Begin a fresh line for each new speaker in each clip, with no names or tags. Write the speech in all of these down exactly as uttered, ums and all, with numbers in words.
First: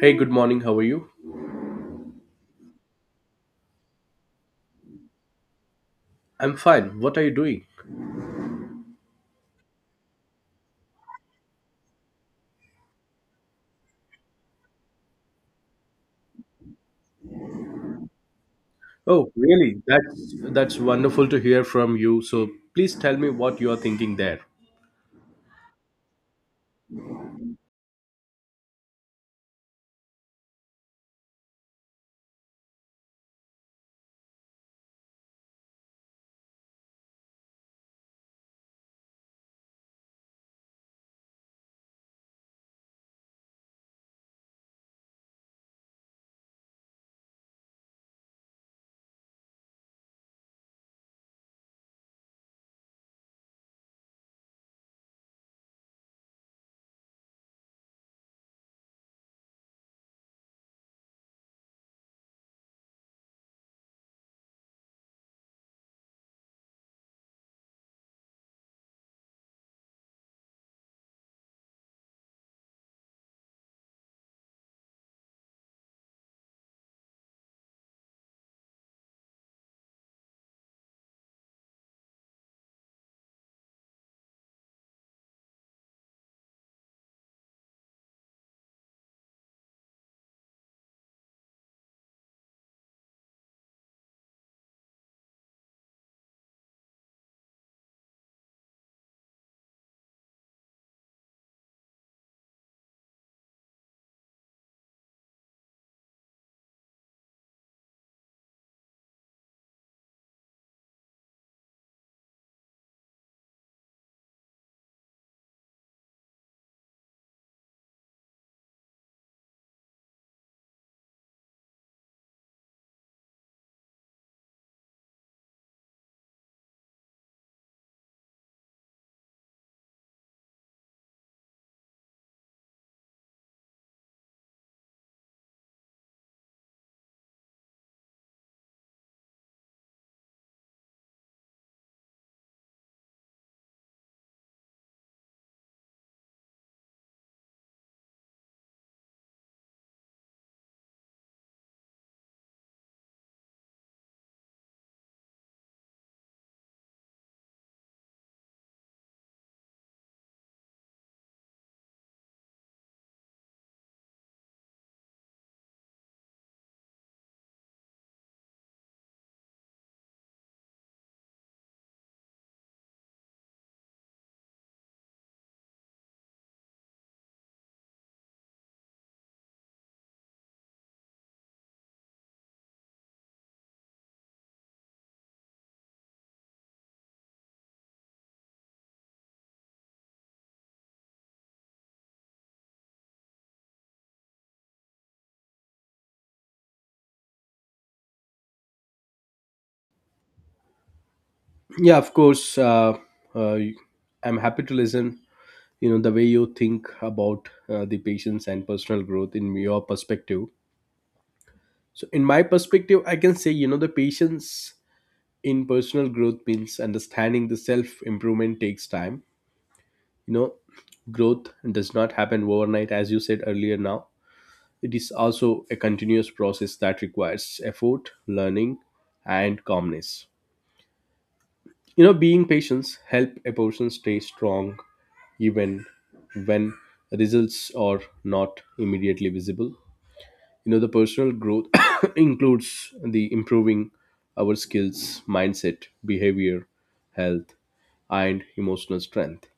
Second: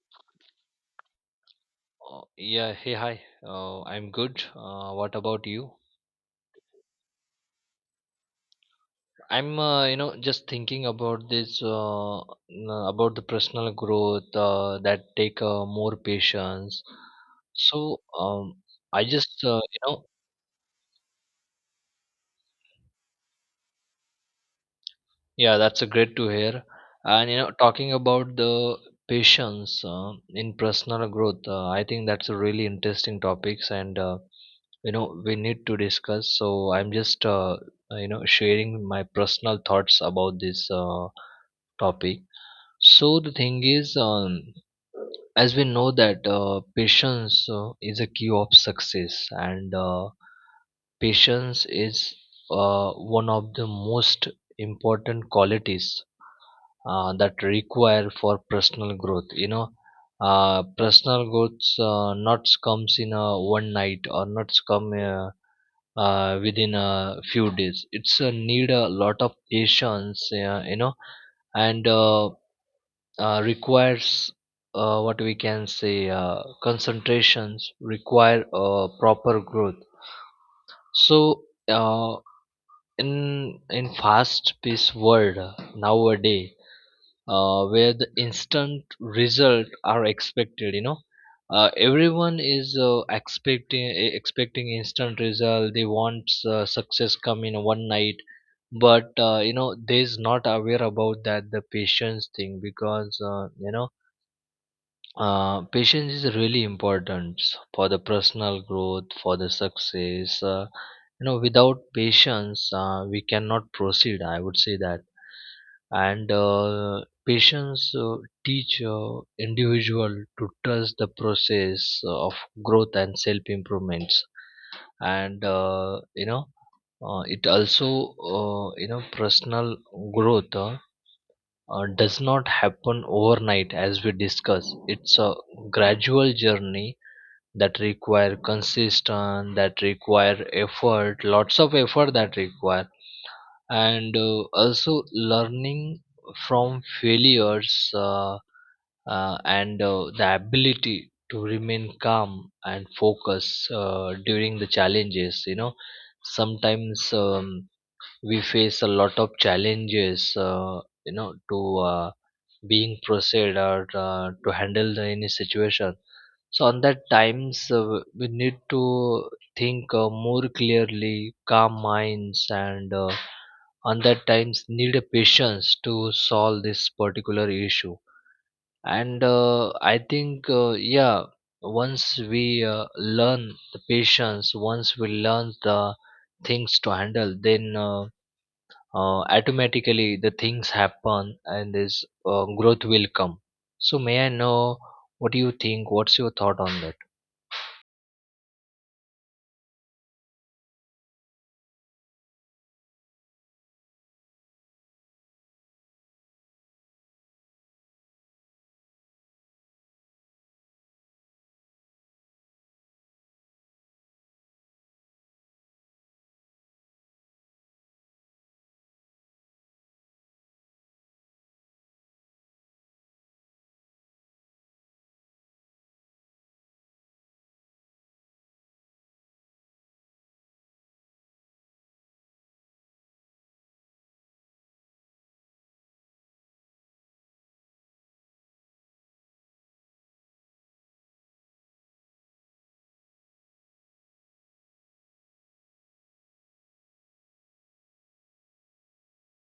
Hey, good morning. How are you?
Uh, yeah, hey, hi. Uh, I'm good. Uh, what about you?
I'm fine. What are you doing?
I'm, uh, you know, just thinking about this, uh, n- about the personal growth uh, that take uh, more patience. So, um, I
Oh,
just, uh, you
really?
know,
That's that's wonderful to hear from you. So, please tell me what you are thinking there.
Yeah, that's a great to hear. And you know, talking about the patience uh, in personal growth, uh, I think that's a really interesting topics and. Uh, you know we need to discuss so i'm just uh, you know sharing my personal thoughts about this uh, topic. So the thing is um, as we know that uh, patience uh, is a key of success, and uh, patience is uh, one of the most important qualities uh, that require for personal growth. You know uh, personal growth uh, not comes in a one night, or not come uh, uh, within a few days. It's a need a lot of patience, uh, you know and uh, uh, requires uh, what we can say uh, concentrations, require uh, proper growth. So uh, in in fast paced world nowadays, uh, where the instant result are expected, you know uh, everyone is uh, expecting e- expecting instant result. They want uh, success come in one night, but uh, you know they's not aware about that the patience thing, because uh, you know uh, patience is really important for the personal growth, for the success. uh, you know without patience uh, we cannot proceed, I would say that. And uh, patience uh, teach uh, individual to trust the process of growth and self improvements. And uh, you know uh, it also, uh, you know personal growth uh, uh, does not happen overnight. As we discuss, it's a gradual journey that require consistent, that require effort, lots of effort, that require. And uh, also learning from failures uh, uh, and uh, the ability to remain calm and focus uh, during the challenges. You know sometimes um, we face a lot of challenges, uh, you know to uh, being proceed, or uh, to handle the any situation. So on that times uh, we need to think uh, more clearly, calm minds, and uh, and that times need a patience to solve this particular issue. And uh, I think, uh, yeah once we uh, learn the patience, once we learn the things to handle, then uh, uh, automatically the things happen, and this uh, growth will come. So may I know what do you think? What's your thought on that?
Yeah, of course. Uh, uh, I'm happy to listen. You know the way you think about uh, the patience and personal growth in your perspective. So, in my perspective, I can say, you know, the patience in personal growth means understanding the self improvement takes time. You know, growth does not happen overnight, as you said earlier. Now it is also a continuous process that requires effort, learning, and calmness. You know, being patient help a person stay strong even when results are not immediately visible. You know, the personal growth includes the improving our skills, mindset, behavior, health, and emotional strength.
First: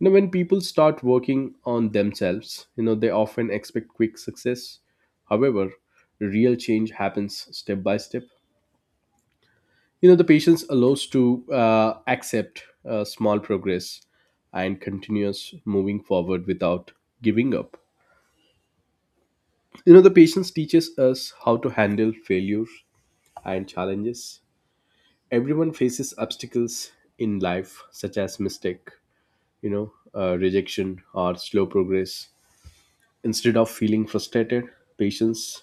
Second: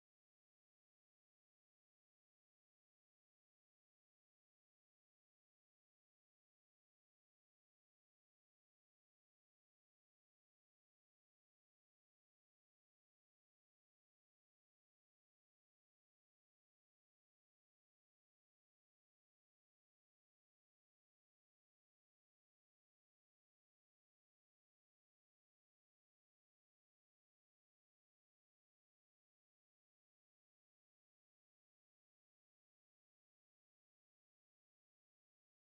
You know, when people start working on themselves, you know, they often expect quick success. However, real change happens step by step. You know, the patience allows to uh, accept uh, small progress and continuous moving forward without giving up. You know, the patience teaches us how to handle failures and challenges. Everyone faces obstacles in life, such as mistake, you know, uh, rejection, or slow progress. Instead of feeling frustrated patients,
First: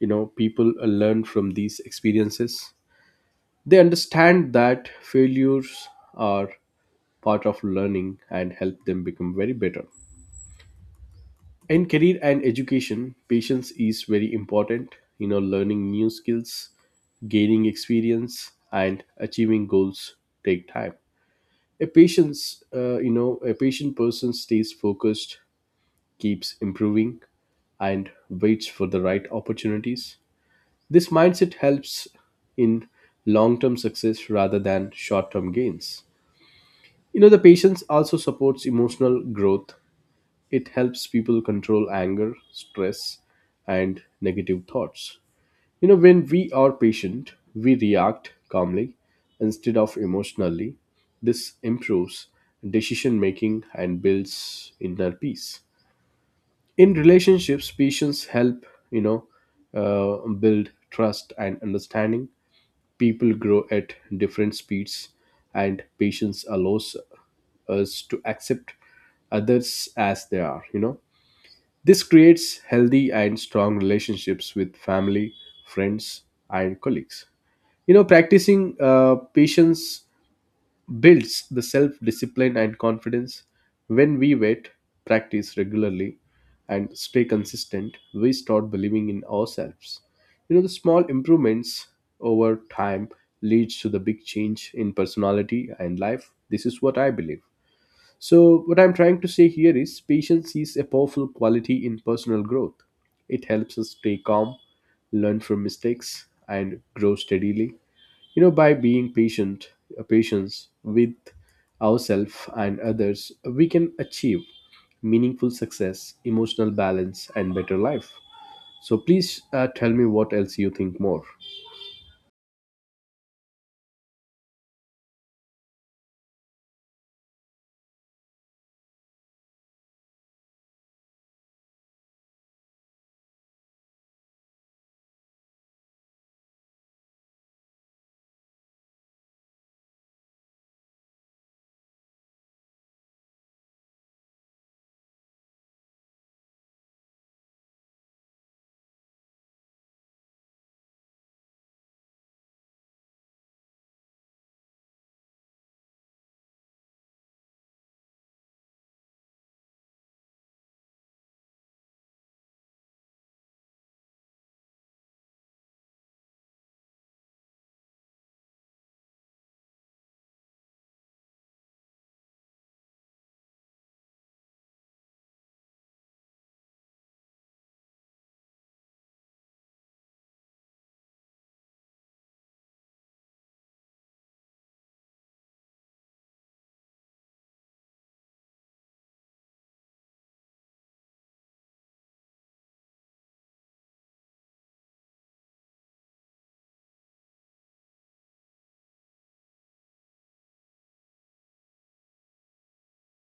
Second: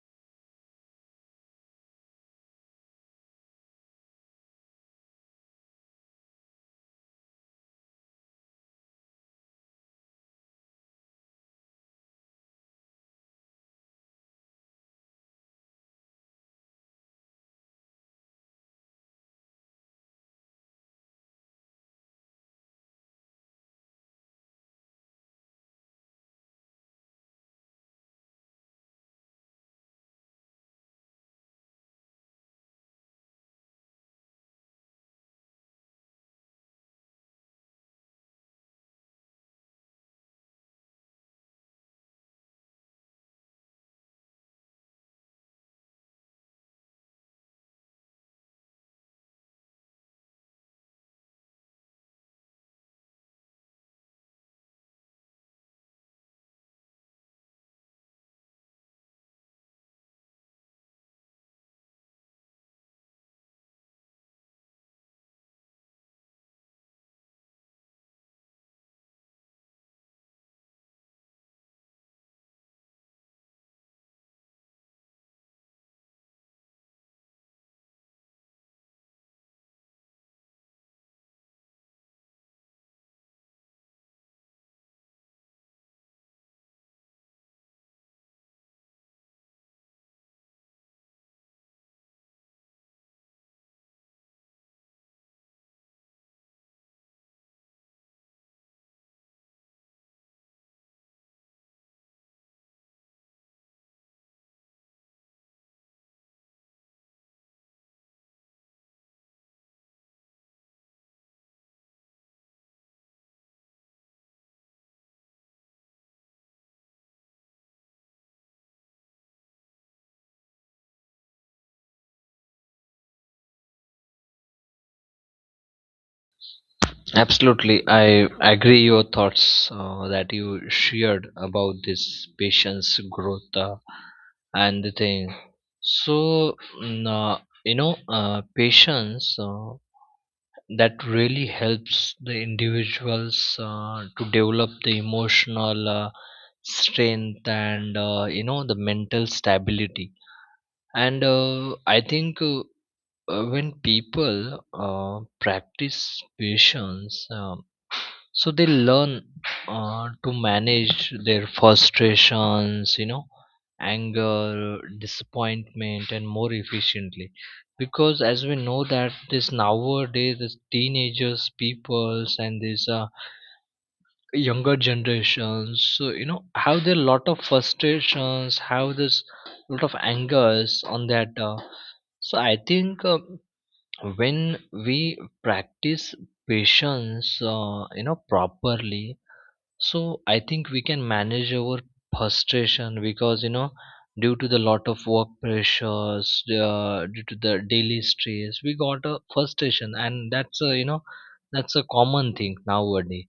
you know, people uh, learn from these experiences. They understand that failures are part of learning and help them become very better. In career and education, patience is very important. You know, learning new skills, gaining experience, and achieving goals take time. A patient's uh, You know, a patient person stays focused, keeps improving, and waits for the right opportunities. This mindset helps in long term success rather than short term gains. You know, the patience also supports emotional growth. It helps people control anger, stress, and negative thoughts. You know, when we are patient, we react calmly instead of emotionally. This improves decision making and builds inner peace. In relationships, patience help, you know, uh, build trust and understanding. People grow at different speeds, and patience allows us to accept others as they are, you know. This creates healthy and strong relationships with family, friends, and colleagues. You know, practicing uh, patience builds the self discipline and confidence. When we wait, practice regularly, and stay consistent, we start believing in ourselves. You know, the small improvements over time leads to the big change in personality and life. This is what I believe. So, what I'm trying to say here is patience is a powerful quality in personal growth. It helps us stay calm, learn from mistakes, and grow steadily. You know, by being patient, uh, patience with ourselves and others, we can achieve meaningful success, emotional balance, and better life. So, please uh, tell me what else you think more.
Absolutely, I agree your thoughts uh, that you shared about this patient's growth uh, and the thing. So, mm, uh, you know, uh, patience uh, that really helps the individuals uh, to develop the emotional uh, strength, and uh, you know the mental stability. And uh, I think uh, uh, when people uh, practice patience. Um, so they learn uh, to manage their frustrations, you know anger, disappointment, and more efficiently. Because as we know that this nowadays this teenagers peoples and these uh, younger generations, so you know have there are lot of frustrations, have this lot of angers on that uh, so I think uh, when we practice patience, uh, you know properly, so I think we can manage our frustration, because you know due to the lot of work pressures, uh, due to the daily stress we got a frustration, and that's a you know that's a common thing nowadays.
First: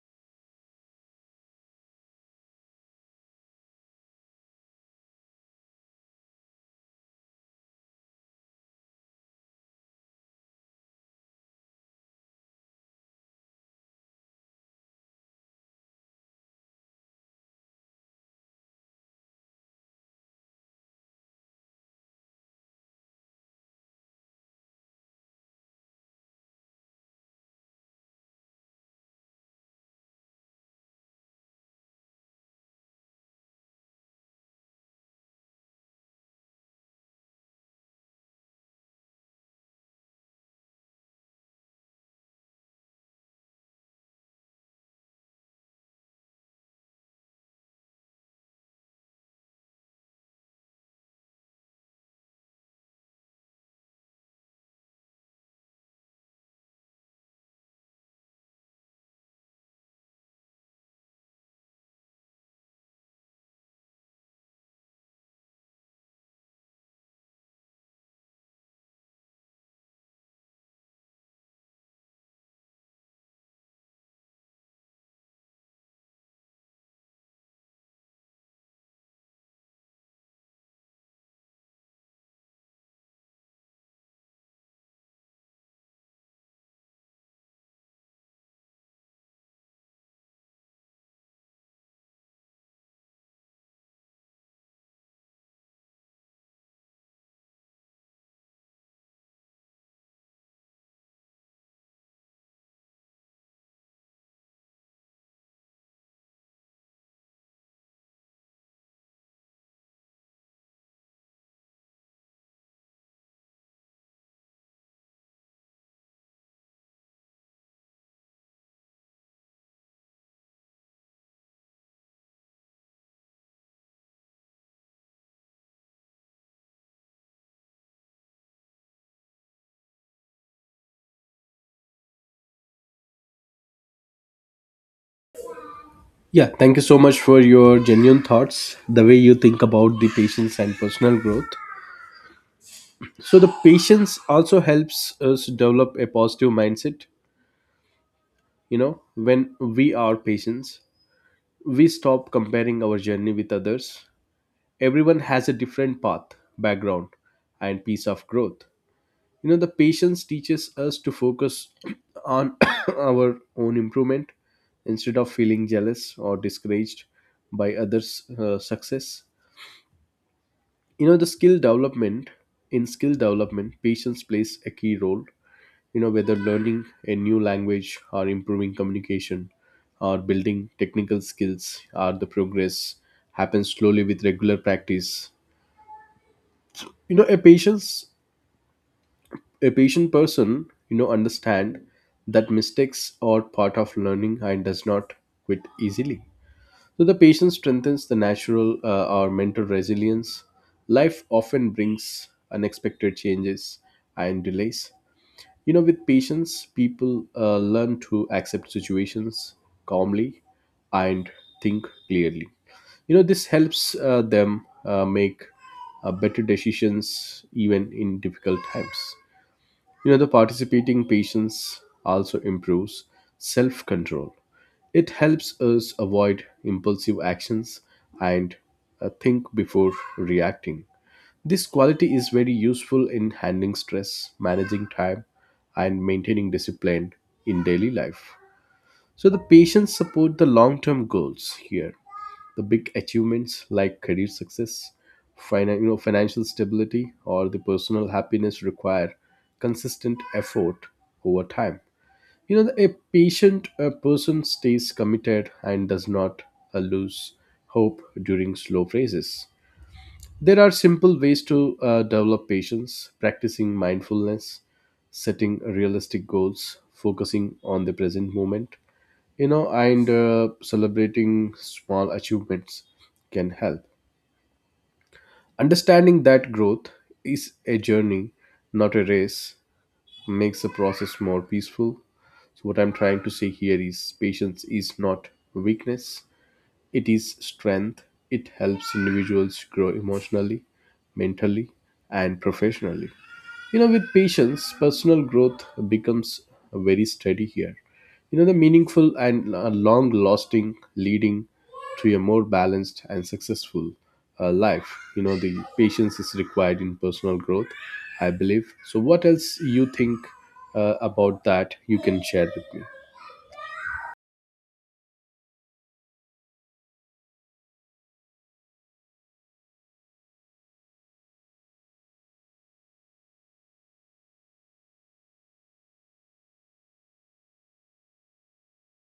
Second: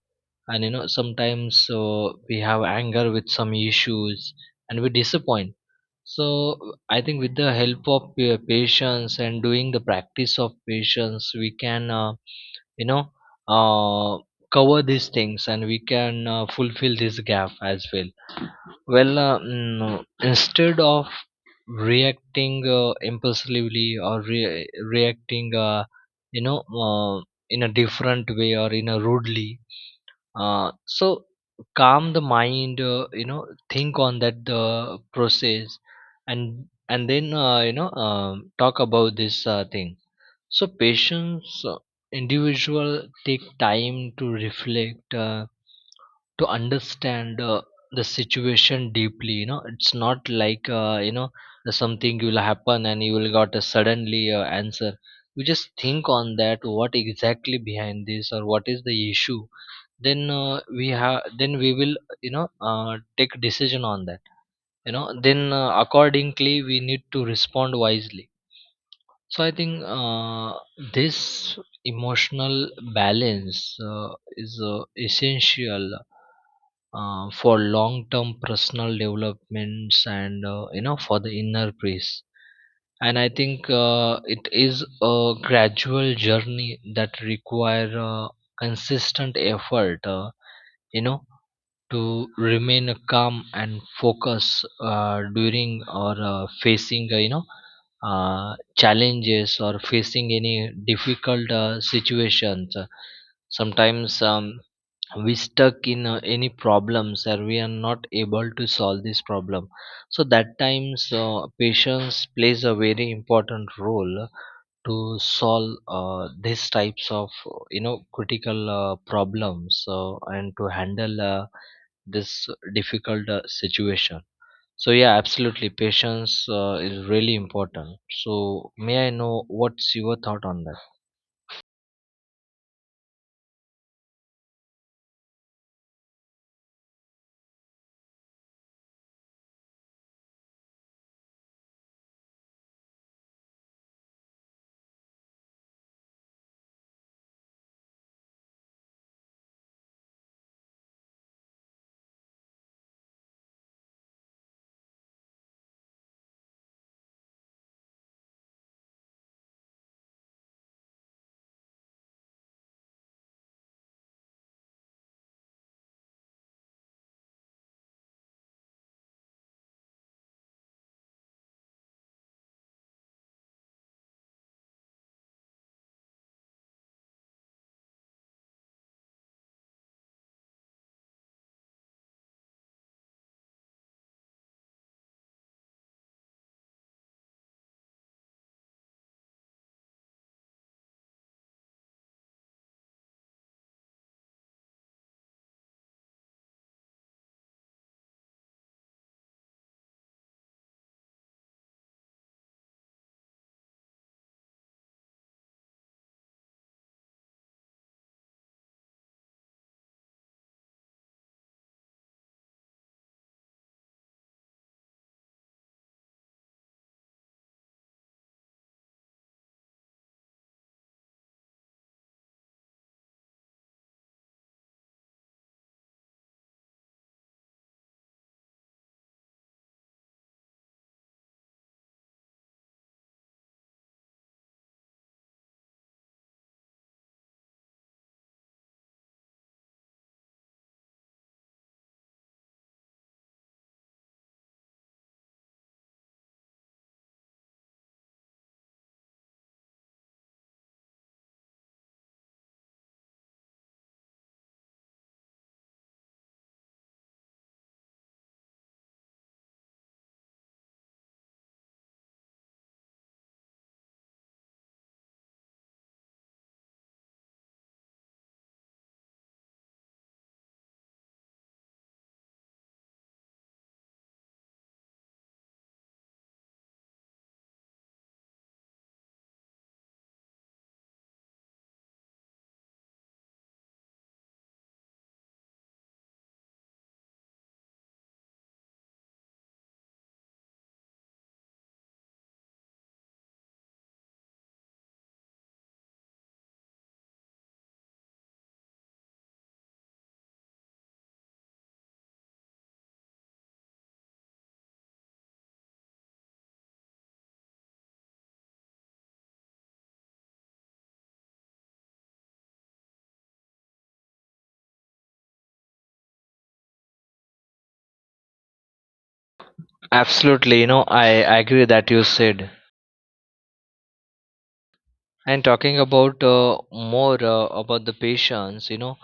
And you know sometimes uh, we have anger with some issues and we disappoint. So I think with the help of uh, patience and doing the practice of patience, we can, uh, you know uh, cover these things, and we can uh, fulfill this gap as well. Well uh, mm, instead of reacting uh, impulsively, or re- reacting uh, you know uh, in a different way or in a rudely, uh, so calm the mind, uh, you know think on that the process, and and then uh, you know um talk about this uh, thing. So patients, uh, individual take time to reflect, uh, to understand uh, the situation deeply. You know, it's not like uh, you know something will happen and you will got a suddenly uh, answer. You just think on that. What exactly behind this, or what is the issue? Then uh, we have. Then we will you know uh, take decision on that. You know, then uh, accordingly we need to respond wisely. So I think uh, this emotional balance uh, is uh, essential uh, for long-term personal developments, and uh, you know for the inner peace. And I think uh, it is a gradual journey that require uh, consistent effort. Uh, you know to remain calm and focus uh, during or uh, facing uh, you know uh, challenges, or facing any difficult uh, situations. Sometimes um, we stuck in uh, any problems and we are not able to solve this problem. So that times uh, patience plays a very important role to solve uh, these types of you know critical uh, problems, uh, and to handle uh, this difficult uh, situation. So yeah absolutely patience uh, is really important. So may I know what's your thought on that?
Yeah, thank you so much for your genuine thoughts, the way you think about the patience and personal growth. So the patience also helps us develop a positive mindset. You know, when we are patients, we stop comparing our journey with others. Everyone has a different path, background, and piece of growth. You know, the patience teaches us to focus on our own improvement instead of feeling jealous or discouraged by others uh, success. You know the skill development in skill development patience plays a key role. You know, whether learning a new language or improving communication or building technical skills, or the progress happens slowly with regular practice. You know a patient's a patient person, you know, understand that mistakes are part of learning and does not quit easily. So the patient strengthens the natural uh, or mental resilience. Life often brings unexpected changes and delays. You know, with patience, people uh, learn to accept situations calmly and think clearly. You know, this helps uh, them uh, make uh, better decisions even in difficult times. You know, the participating patients also improves self control. It helps us avoid impulsive actions and uh, think before reacting. This quality is very useful in handling stress, managing time, and maintaining discipline in daily life. So the patients support the long-term goals here. The big achievements like career success, finan- you know, financial stability, or the personal happiness require consistent effort over time. You know, a patient a person stays committed and does not uh, lose hope during slow phases. There are simple ways to uh, develop patience, practicing mindfulness, setting realistic goals, focusing on the present moment, you know, and uh, celebrating small achievements can help. Understanding that growth is a journey, not a race, makes the process more peaceful. So, what I'm trying to say here is patience is not weakness, it is strength. It helps individuals grow emotionally, mentally, and professionally. You know, with patience, personal growth becomes very steady here. You know, the meaningful and long lasting, leading to a more balanced and successful uh, life. You know, the patience is required in personal growth, I believe. So, what else you think uh, about that you can share with me?
Absolutely, you know, I agree that you said. And talking about uh, more uh, about the patients, you know,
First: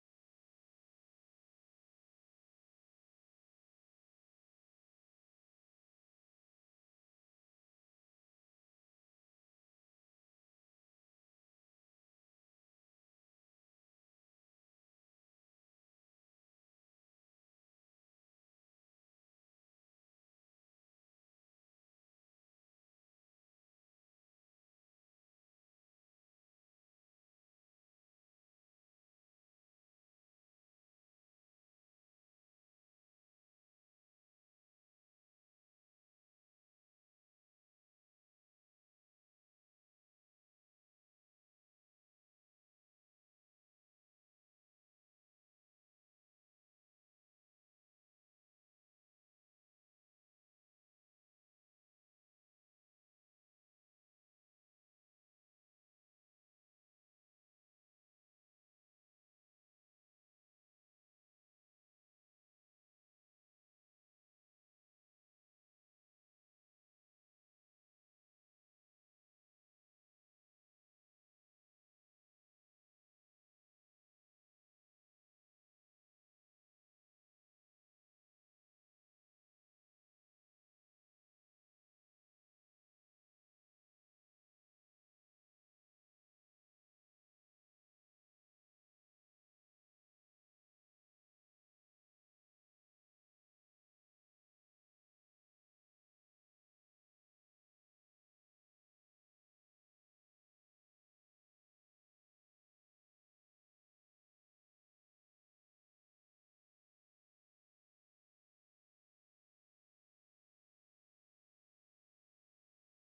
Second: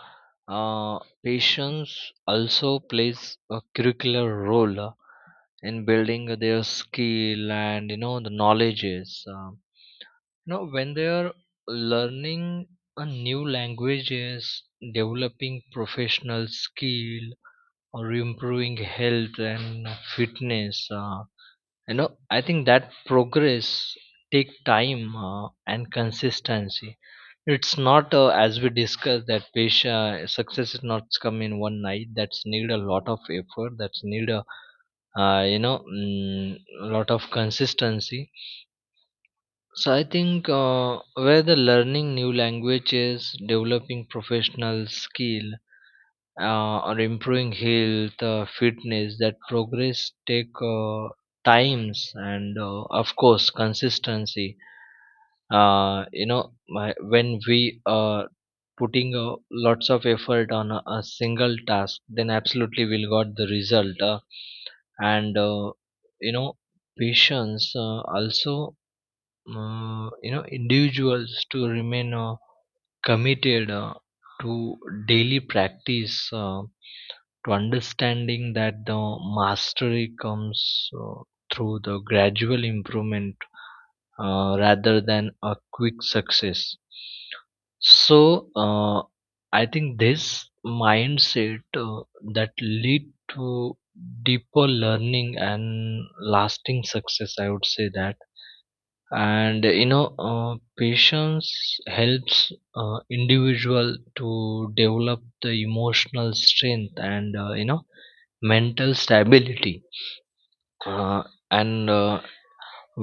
uh, patients also plays a curricular role uh, in building their skill, and you know the knowledges. Um, know when they are learning a new languages, developing professional skill, or improving health and fitness. Uh, you know I think that progress take time uh, and consistency. It's not uh, as we discussed that patient success is not come in one night. That's need a lot of effort, that's need a uh, you know mm, lot of consistency. So I think uh, whether learning new languages, developing professional skill, uh, or improving health, uh, fitness, that progress take uh, times and uh, of course consistency. Uh, you know, my, when we are putting uh, lots of effort on a, a single task, then absolutely we'll got the result. Uh, and uh, You know, patience uh, also uh, you know individuals to remain uh, committed uh, to daily practice, uh, to understanding that the mastery comes uh, through the gradual improvement uh, rather than a quick success. So uh, I think this mindset uh, that lead to deeper learning and lasting success, I would say that. And you know uh, patience helps uh, individual to develop the emotional strength and uh, you know mental stability. Uh, and uh,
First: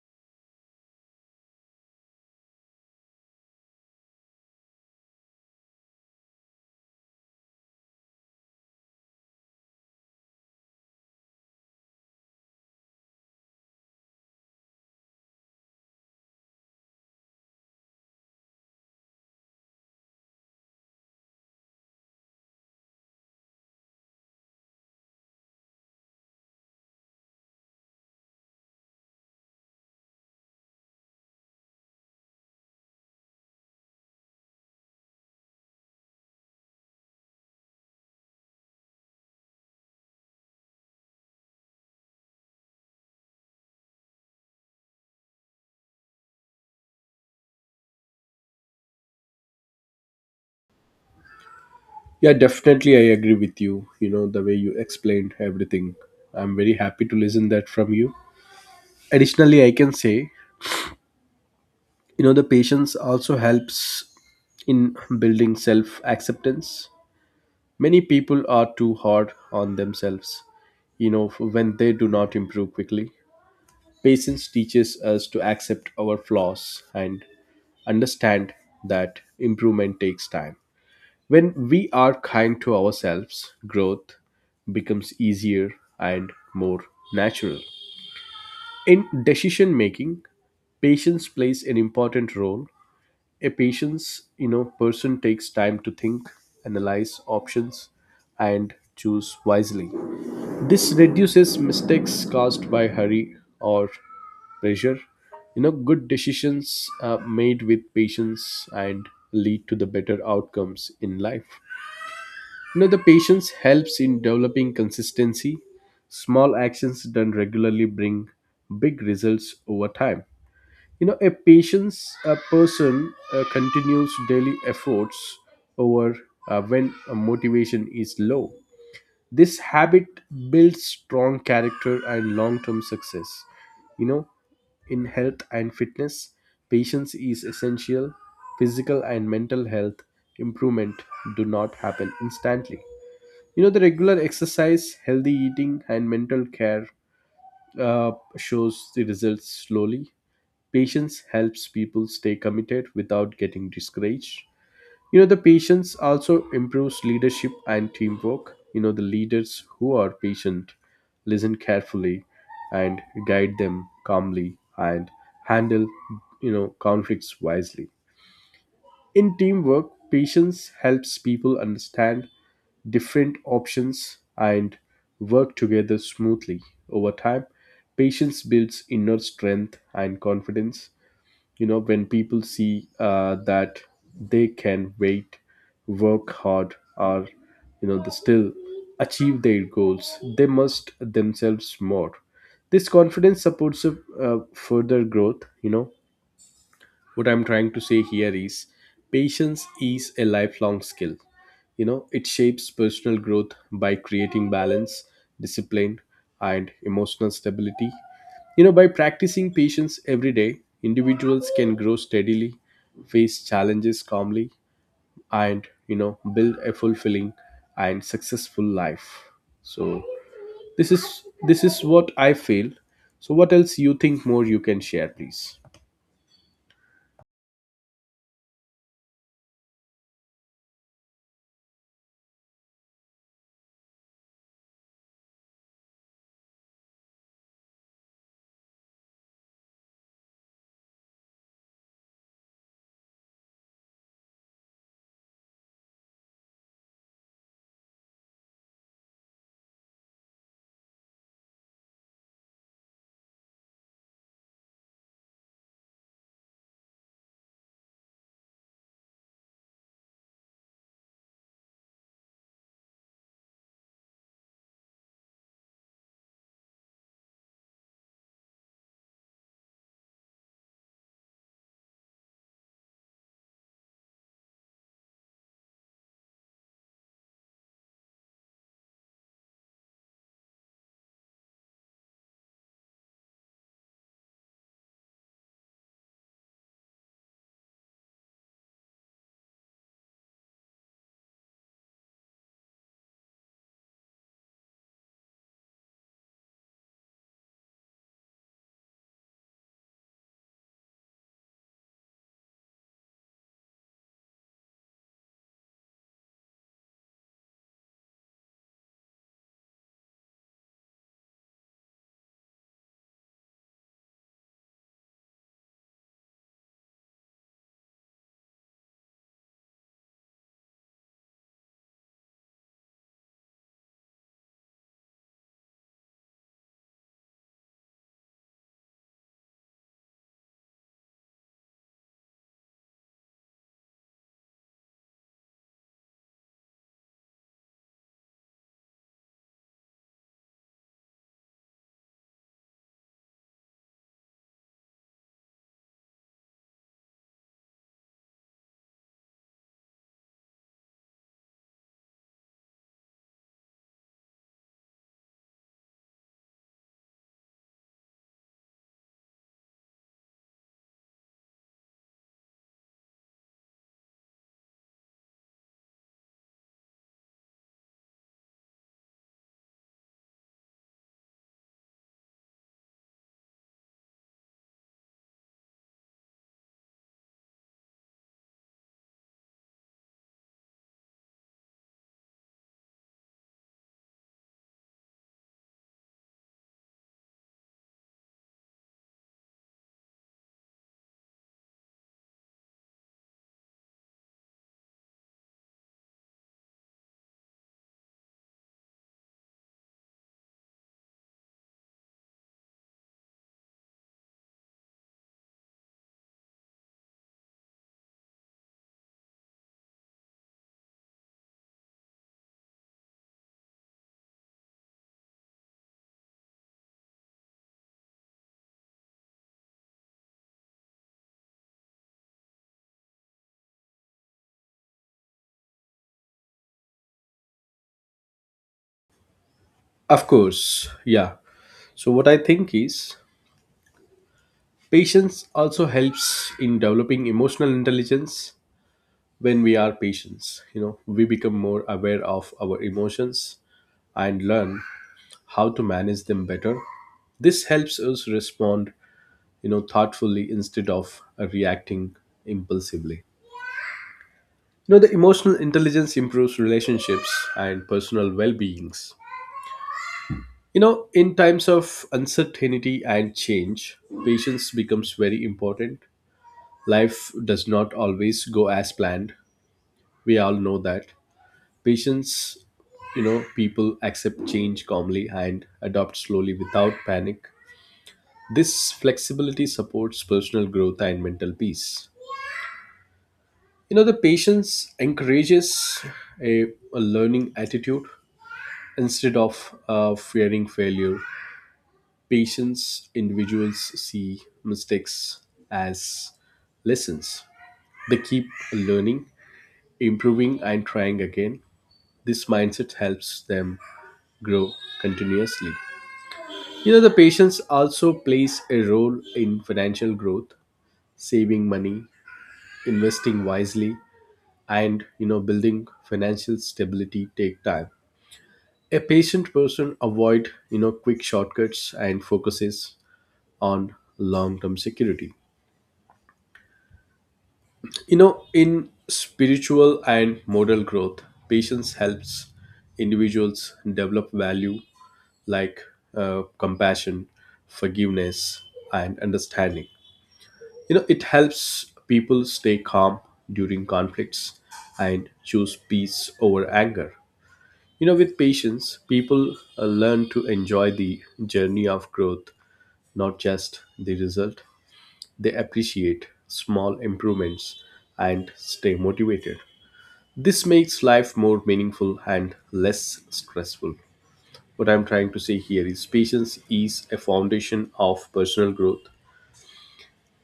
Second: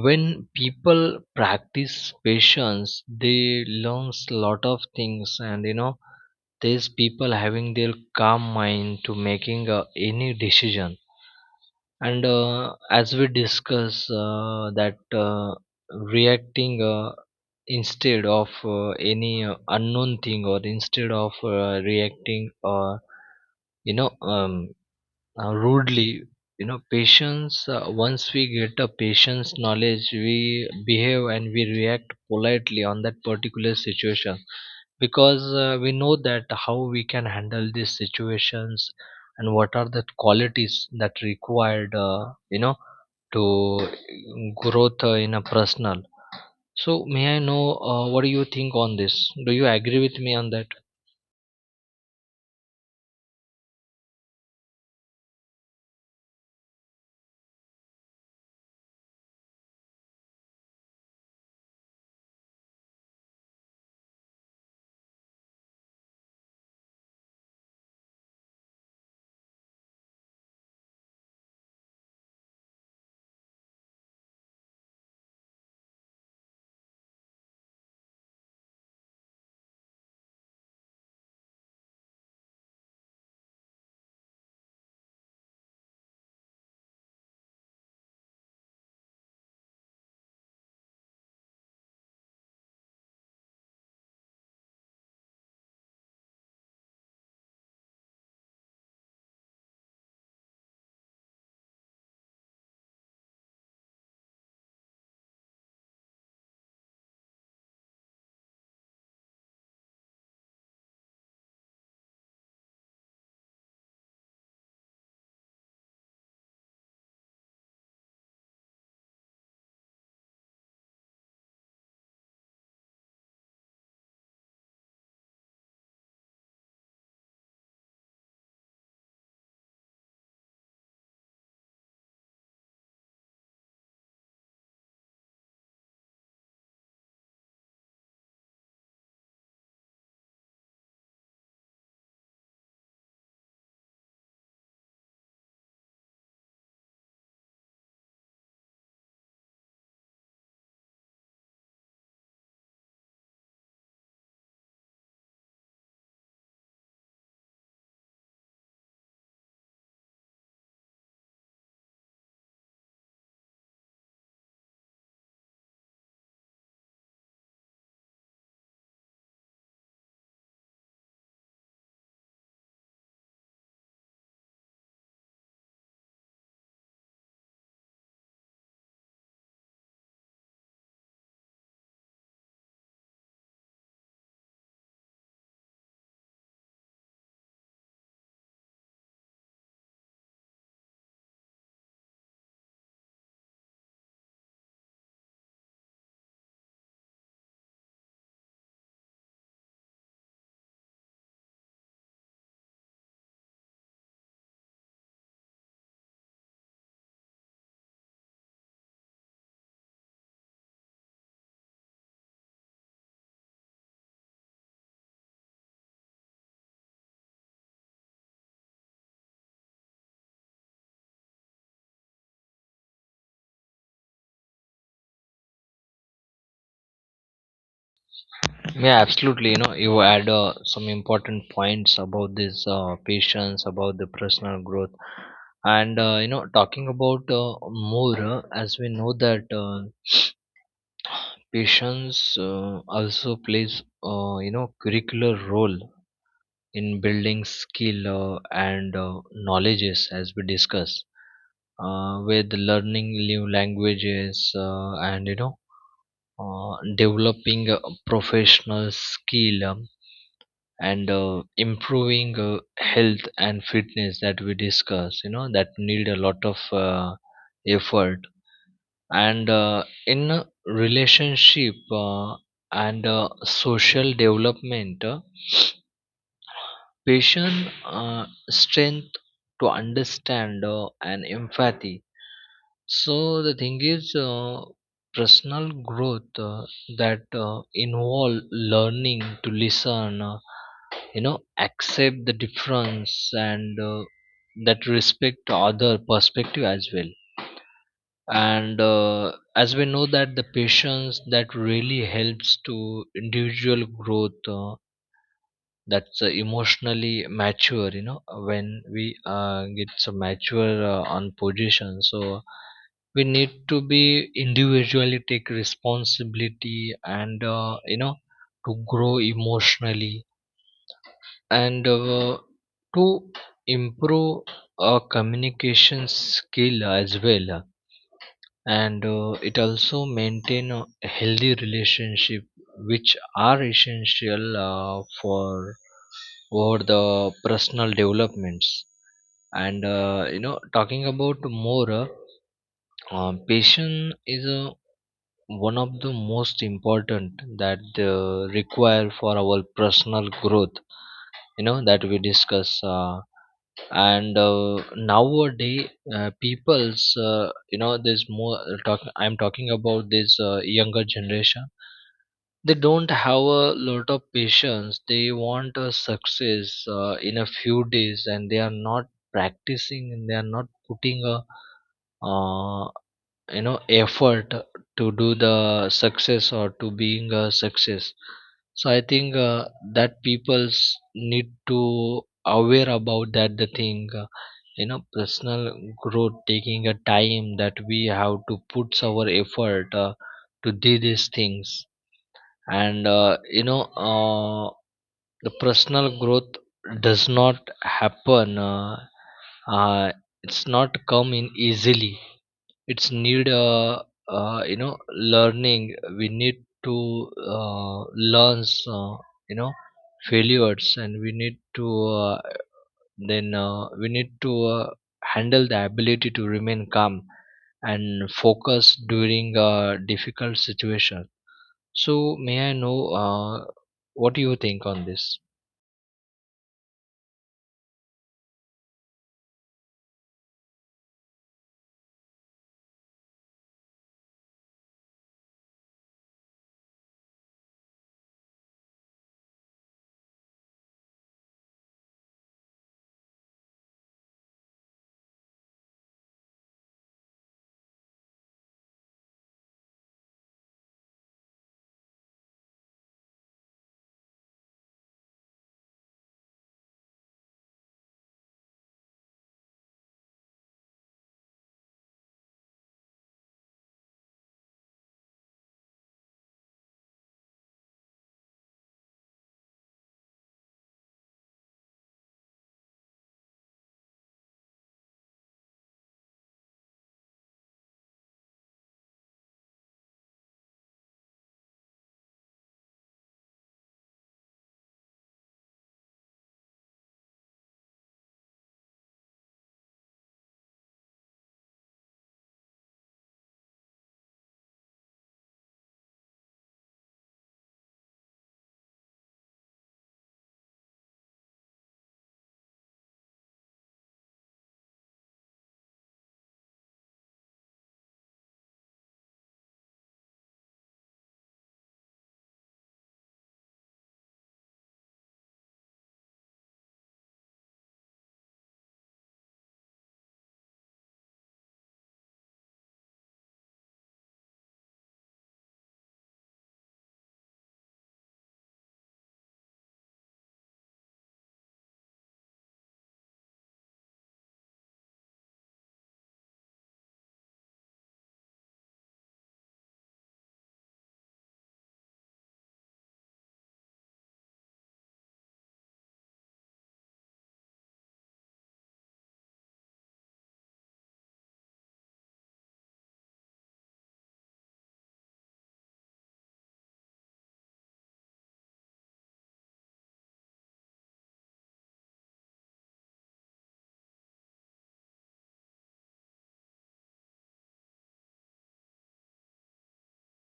When people practice patience they learns lot of things, and you know these people having their calm mind to making uh, any decision. And uh, as we discuss uh, that uh, reacting, uh, instead of uh, any uh, unknown thing, or instead of uh, reacting uh, you know um, uh, rudely. You know patience, uh, once we get a patience knowledge, we behave and we react politely on that particular situation, because uh, we know that how we can handle these situations and what are the qualities that required, uh, you know to um, growth uh, in a personal. So may I know uh, what do you think on this? Do you agree with me on that?
Yeah, definitely I agree with you. You know, the way you explained everything. I'm very happy to listen that from you. Additionally, I can say, you know, the patience also helps in building self-acceptance. Many people are too hard on themselves, you know, when they do not improve quickly. Patience teaches us to accept our flaws and understand that improvement takes time. When we are kind to ourselves, growth becomes easier and more natural. In decision making, patience plays an important role. A patience, you know, person takes time to think, analyze options, and choose wisely. This reduces mistakes caused by hurry or pressure. You know, good decisions are made with patience and lead to the better outcomes in life. You know, the patience helps in developing consistency. Small actions done regularly bring big results over time. You know, a patience a person uh, continues daily efforts over uh, when uh, motivation is low. This habit builds strong character and long-term success. You know, in health and fitness, patience is essential. Physical and mental health improvement do not happen instantly. You know, the regular exercise, healthy eating, and mental care uh, shows the results slowly. Patience helps people stay committed without getting discouraged. You know, the patience also improves leadership and teamwork. You know, the leaders who are patient listen carefully and guide them calmly and handle, you know, conflicts wisely. In teamwork, patience helps people understand different options and work together smoothly. Over time, patience builds inner strength and confidence. You know, when people see uh, that they can wait, work hard, or, you know, they still achieve their goals, they must themselves more. This confidence supports uh, further growth. You know, what I'm trying to say here is patience is a lifelong skill. You know, it shapes personal growth by creating balance, discipline, and emotional stability. You know, by practicing patience every day, individuals can grow steadily, face challenges calmly, and, you know, build a fulfilling and successful life. So this is this is what I feel. So, what else you think more you can share, please?
Yeah, absolutely. You know, you add uh, some important points about this uh, patience, about the personal growth. And uh, you know, talking about uh, more, uh, as we know that uh, patience uh, also plays, uh, you know curricular role in building skill uh, and uh, knowledges, as we discuss uh, with learning new languages, uh, and you know uh, developing uh, professional skill um, and uh, improving uh, health and fitness, that we discuss, you know, that need a lot of uh, effort. And uh, in a relationship uh, and uh, social development. uh, Passion, uh, strength to understand, uh, and empathy. So the thing is, uh, personal growth uh, that uh, involve learning to listen, uh, you know, accept the difference, and uh, that respect other perspective as well. And uh, as we know that the patience that really helps to individual growth. Uh, that's uh, emotionally mature. You know uh, when we uh, get so mature uh, on position, so we need to be individually take responsibility, and uh, you know to grow emotionally, and uh, to improve our communication skill as well. And uh, it also maintain a healthy relationship, which are essential uh, for over the personal developments. And uh, you know talking about more, uh, um, patience is uh, one of the most important that uh, require for our personal growth, you know, that we discuss. Uh, and uh, Nowadays uh, people's, uh, you know, there's more talk. I'm talking about this uh, younger generation. They don't have a lot of patience. They want a success uh, in a few days, and they are not practicing, and they are not putting a uh, you know effort to do the success, or to being a success. So I think uh, that people's need to aware about that the thing, uh, you know personal growth taking a time, that we have to put our effort uh, to do these things. And uh, you know uh, the personal growth does not happen uh, uh, it's not come in easily. It's need uh, uh, you know learning. We need to uh, learn, uh, you know failures, and we need to, uh, then uh, we need to uh, handle the ability to remain calm and focus during uh, difficult situations. So, may I know uh, what do you think on this?
Of course, yeah. So, what I think is patience also helps in developing emotional intelligence. When we are patients, you know, we become more aware of our emotions and learn how to manage them better. This helps us respond, you know, thoughtfully instead of uh, reacting impulsively. You know, the emotional intelligence improves relationships and personal well beings. You know, in times of uncertainty and change, patience becomes very important. Life does not always go as planned, we all know that. Patience, you know, people accept change calmly and adopt slowly without panic. This flexibility supports personal growth and mental peace. You know, the patience encourages a, a learning attitude. Instead of uh, fearing failure, patience individuals see mistakes as lessons. They keep learning, improving, and trying again. This mindset helps them grow continuously. You know, the patience also plays a role in financial growth, saving money, investing wisely, and, you know, building financial stability take time. A patient person avoid, you know, quick shortcuts and focuses on long-term security. You know, in spiritual and moral growth, patience helps individuals develop value like uh, compassion, forgiveness, and understanding. You know, it helps people stay calm during conflicts and choose peace over anger. You know, with patience, people uh, learn to enjoy the journey of growth, not just the result. They appreciate small improvements and stay motivated. This makes life more meaningful and less stressful. What I'm trying to say here is patience is a foundation of personal growth.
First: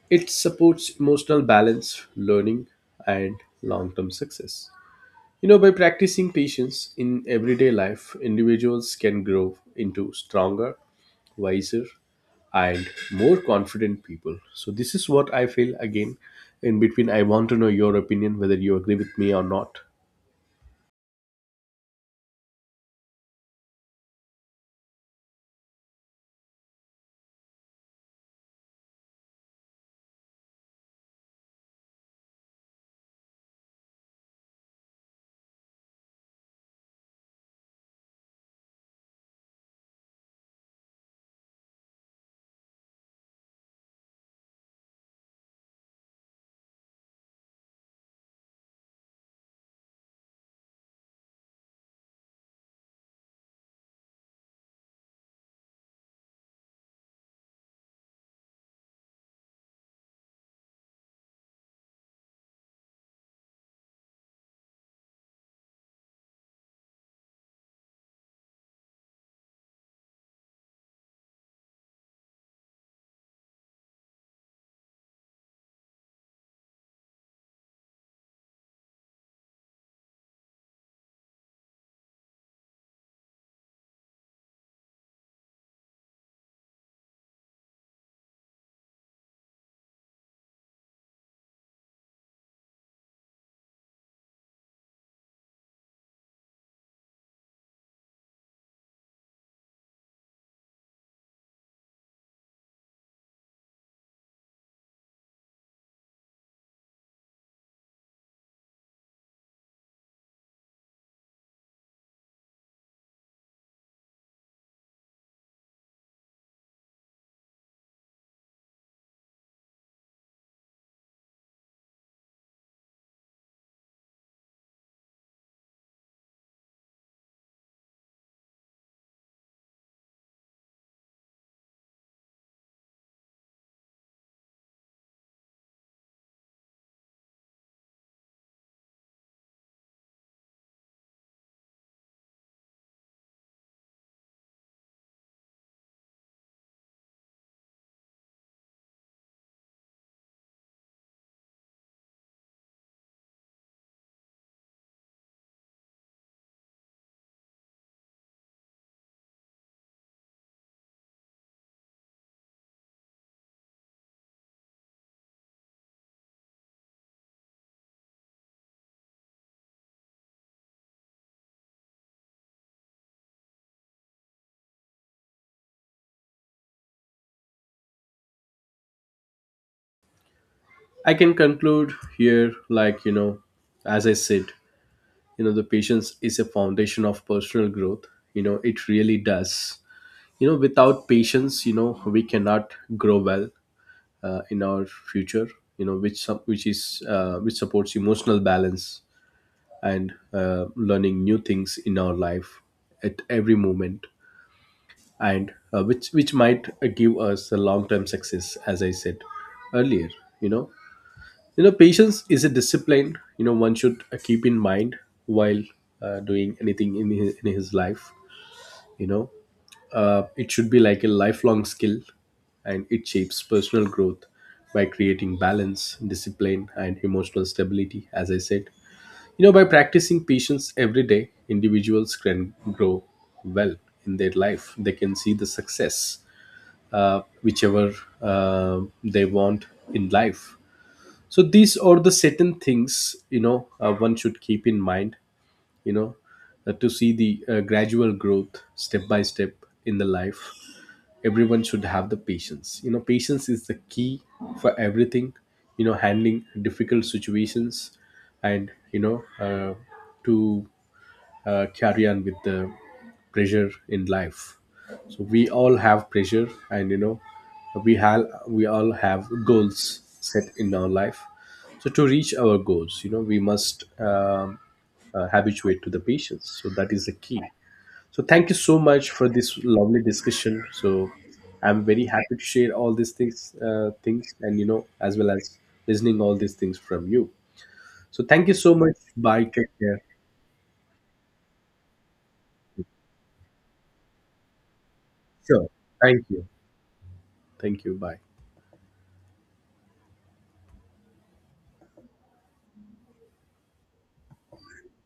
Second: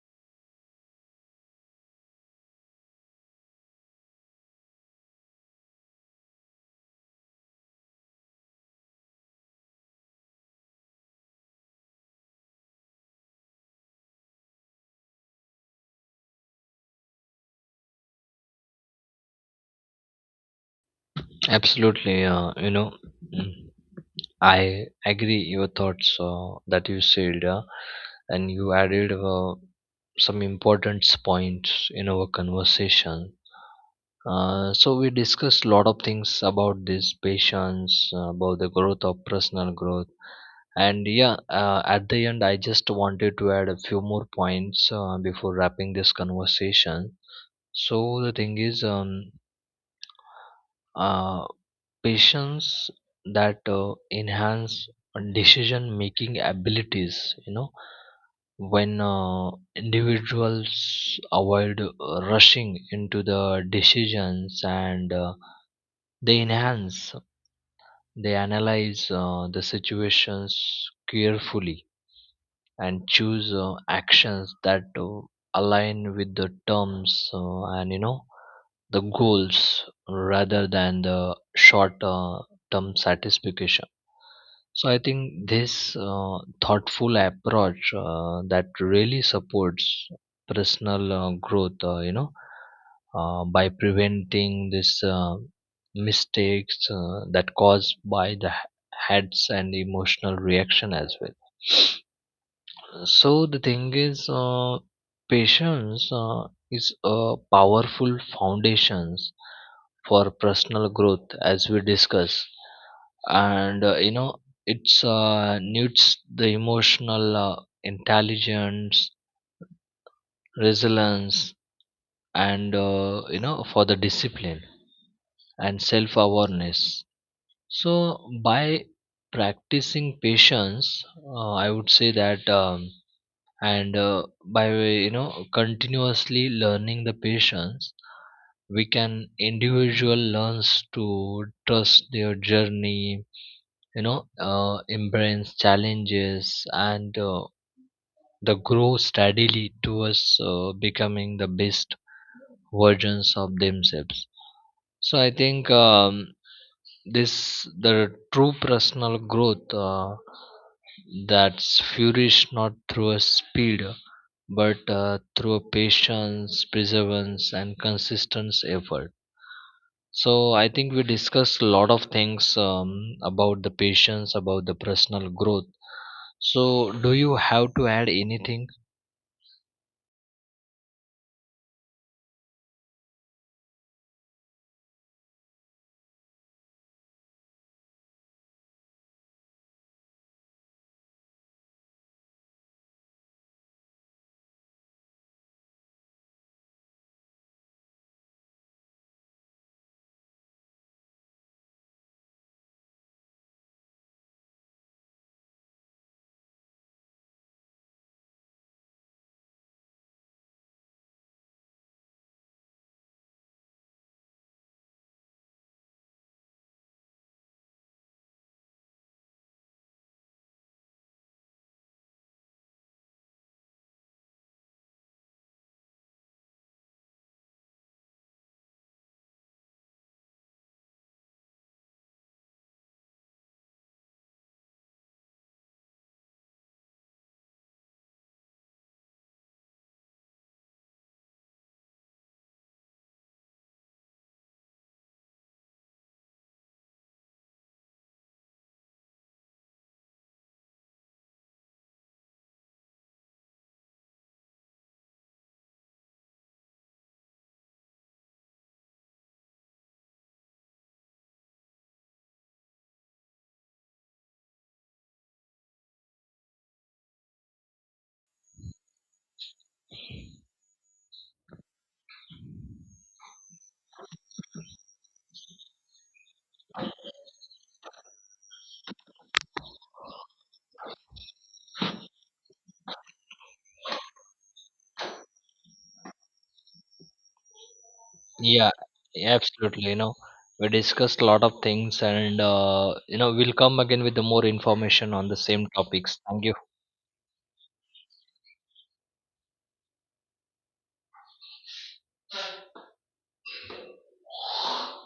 It supports emotional balance, learning, and long term success. You know, by practicing patience in everyday life, individuals can grow into stronger, wiser, and more confident people. So, this is what I feel again. In between, I want to know your opinion whether you agree with me or not.
Absolutely, uh, you know, mm, I agree your thoughts uh, that you said, uh, and you added uh, some important points in our conversation. Uh, so we discussed a lot of things about this patience, uh, about the growth of personal growth. And yeah, uh, at the end, I just wanted to add a few more points uh, before wrapping this conversation. So the thing is, um, uh, patience that uh, enhance decision making abilities. You know, when uh, individuals avoid uh, rushing into the decisions, and uh, they enhance, they analyze uh, the situations carefully, and choose uh, actions that uh, align with the terms, uh, and you know the goals, rather than the short uh, term satisfaction. So I think this uh, thoughtful approach uh, that really supports personal uh, growth, uh, you know uh, by preventing this uh, mistakes uh, that caused by the h- heads and emotional reaction as well. So the thing is, uh, patience uh, is a powerful foundation for personal growth, as we discuss. And uh, you know it's uh, needs the emotional uh, intelligence, resilience, and uh, you know for the discipline and self awareness. So by practicing patience, uh, I would say that, um, and uh, by you know continuously learning the patience, we can, individual learns to trust their journey. you know uh, Embrace challenges, and uh, the grow steadily towards uh, becoming the best versions of themselves. So I think, um, this, the true personal growth uh, that's furious, not through a speed, but uh, through a patience, perseverance, and consistent effort. So I think we discussed a lot of things, um, about the patience, about the personal growth. So, do you have to add anything?
I can conclude here, like, you know, as I said, you know, the patience is a foundation of personal growth. You know, it really does. You know, without patience, you know, we cannot grow well uh, in our future. You know, which some, which is uh, which supports emotional balance and uh, learning new things in our life at every moment, and uh, which which might uh, give us a long term success, as I said earlier. You know, you know, patience is a discipline. You know, one should uh, keep in mind while uh, doing anything in his, in his life. You know, uh, it should be like a lifelong skill, and it shapes personal growth by creating balance, discipline, and emotional stability, as I said. You know, by practicing patience every day, individuals can grow well in their life. They can see the success uh, whichever uh, they want in life. So these are the certain things, you know, uh, one should keep in mind, you know, uh, to see the uh, gradual growth step by step in the life. Everyone should have the patience. You know, patience is the key for everything. You know, handling difficult situations, and you know, uh, to uh, carry on with the pressure in life. So we all have pressure, and you know, we have we all have goals set in our life. So to reach our goals, you know, we must um, uh, habituate to the patience, so that is the key. So thank you so much for this lovely discussion. So I'm very happy to share all these things uh, things, and, you know, as well as listening all these things from you. So thank you
Yeah,
so much. Bye, take
absolutely. You
care.
know, we discussed a lot of things, and uh, you know, we'll come again with the more information on the same
Sure,
topics.
thank
Thank
you. Thank you. Bye.
you.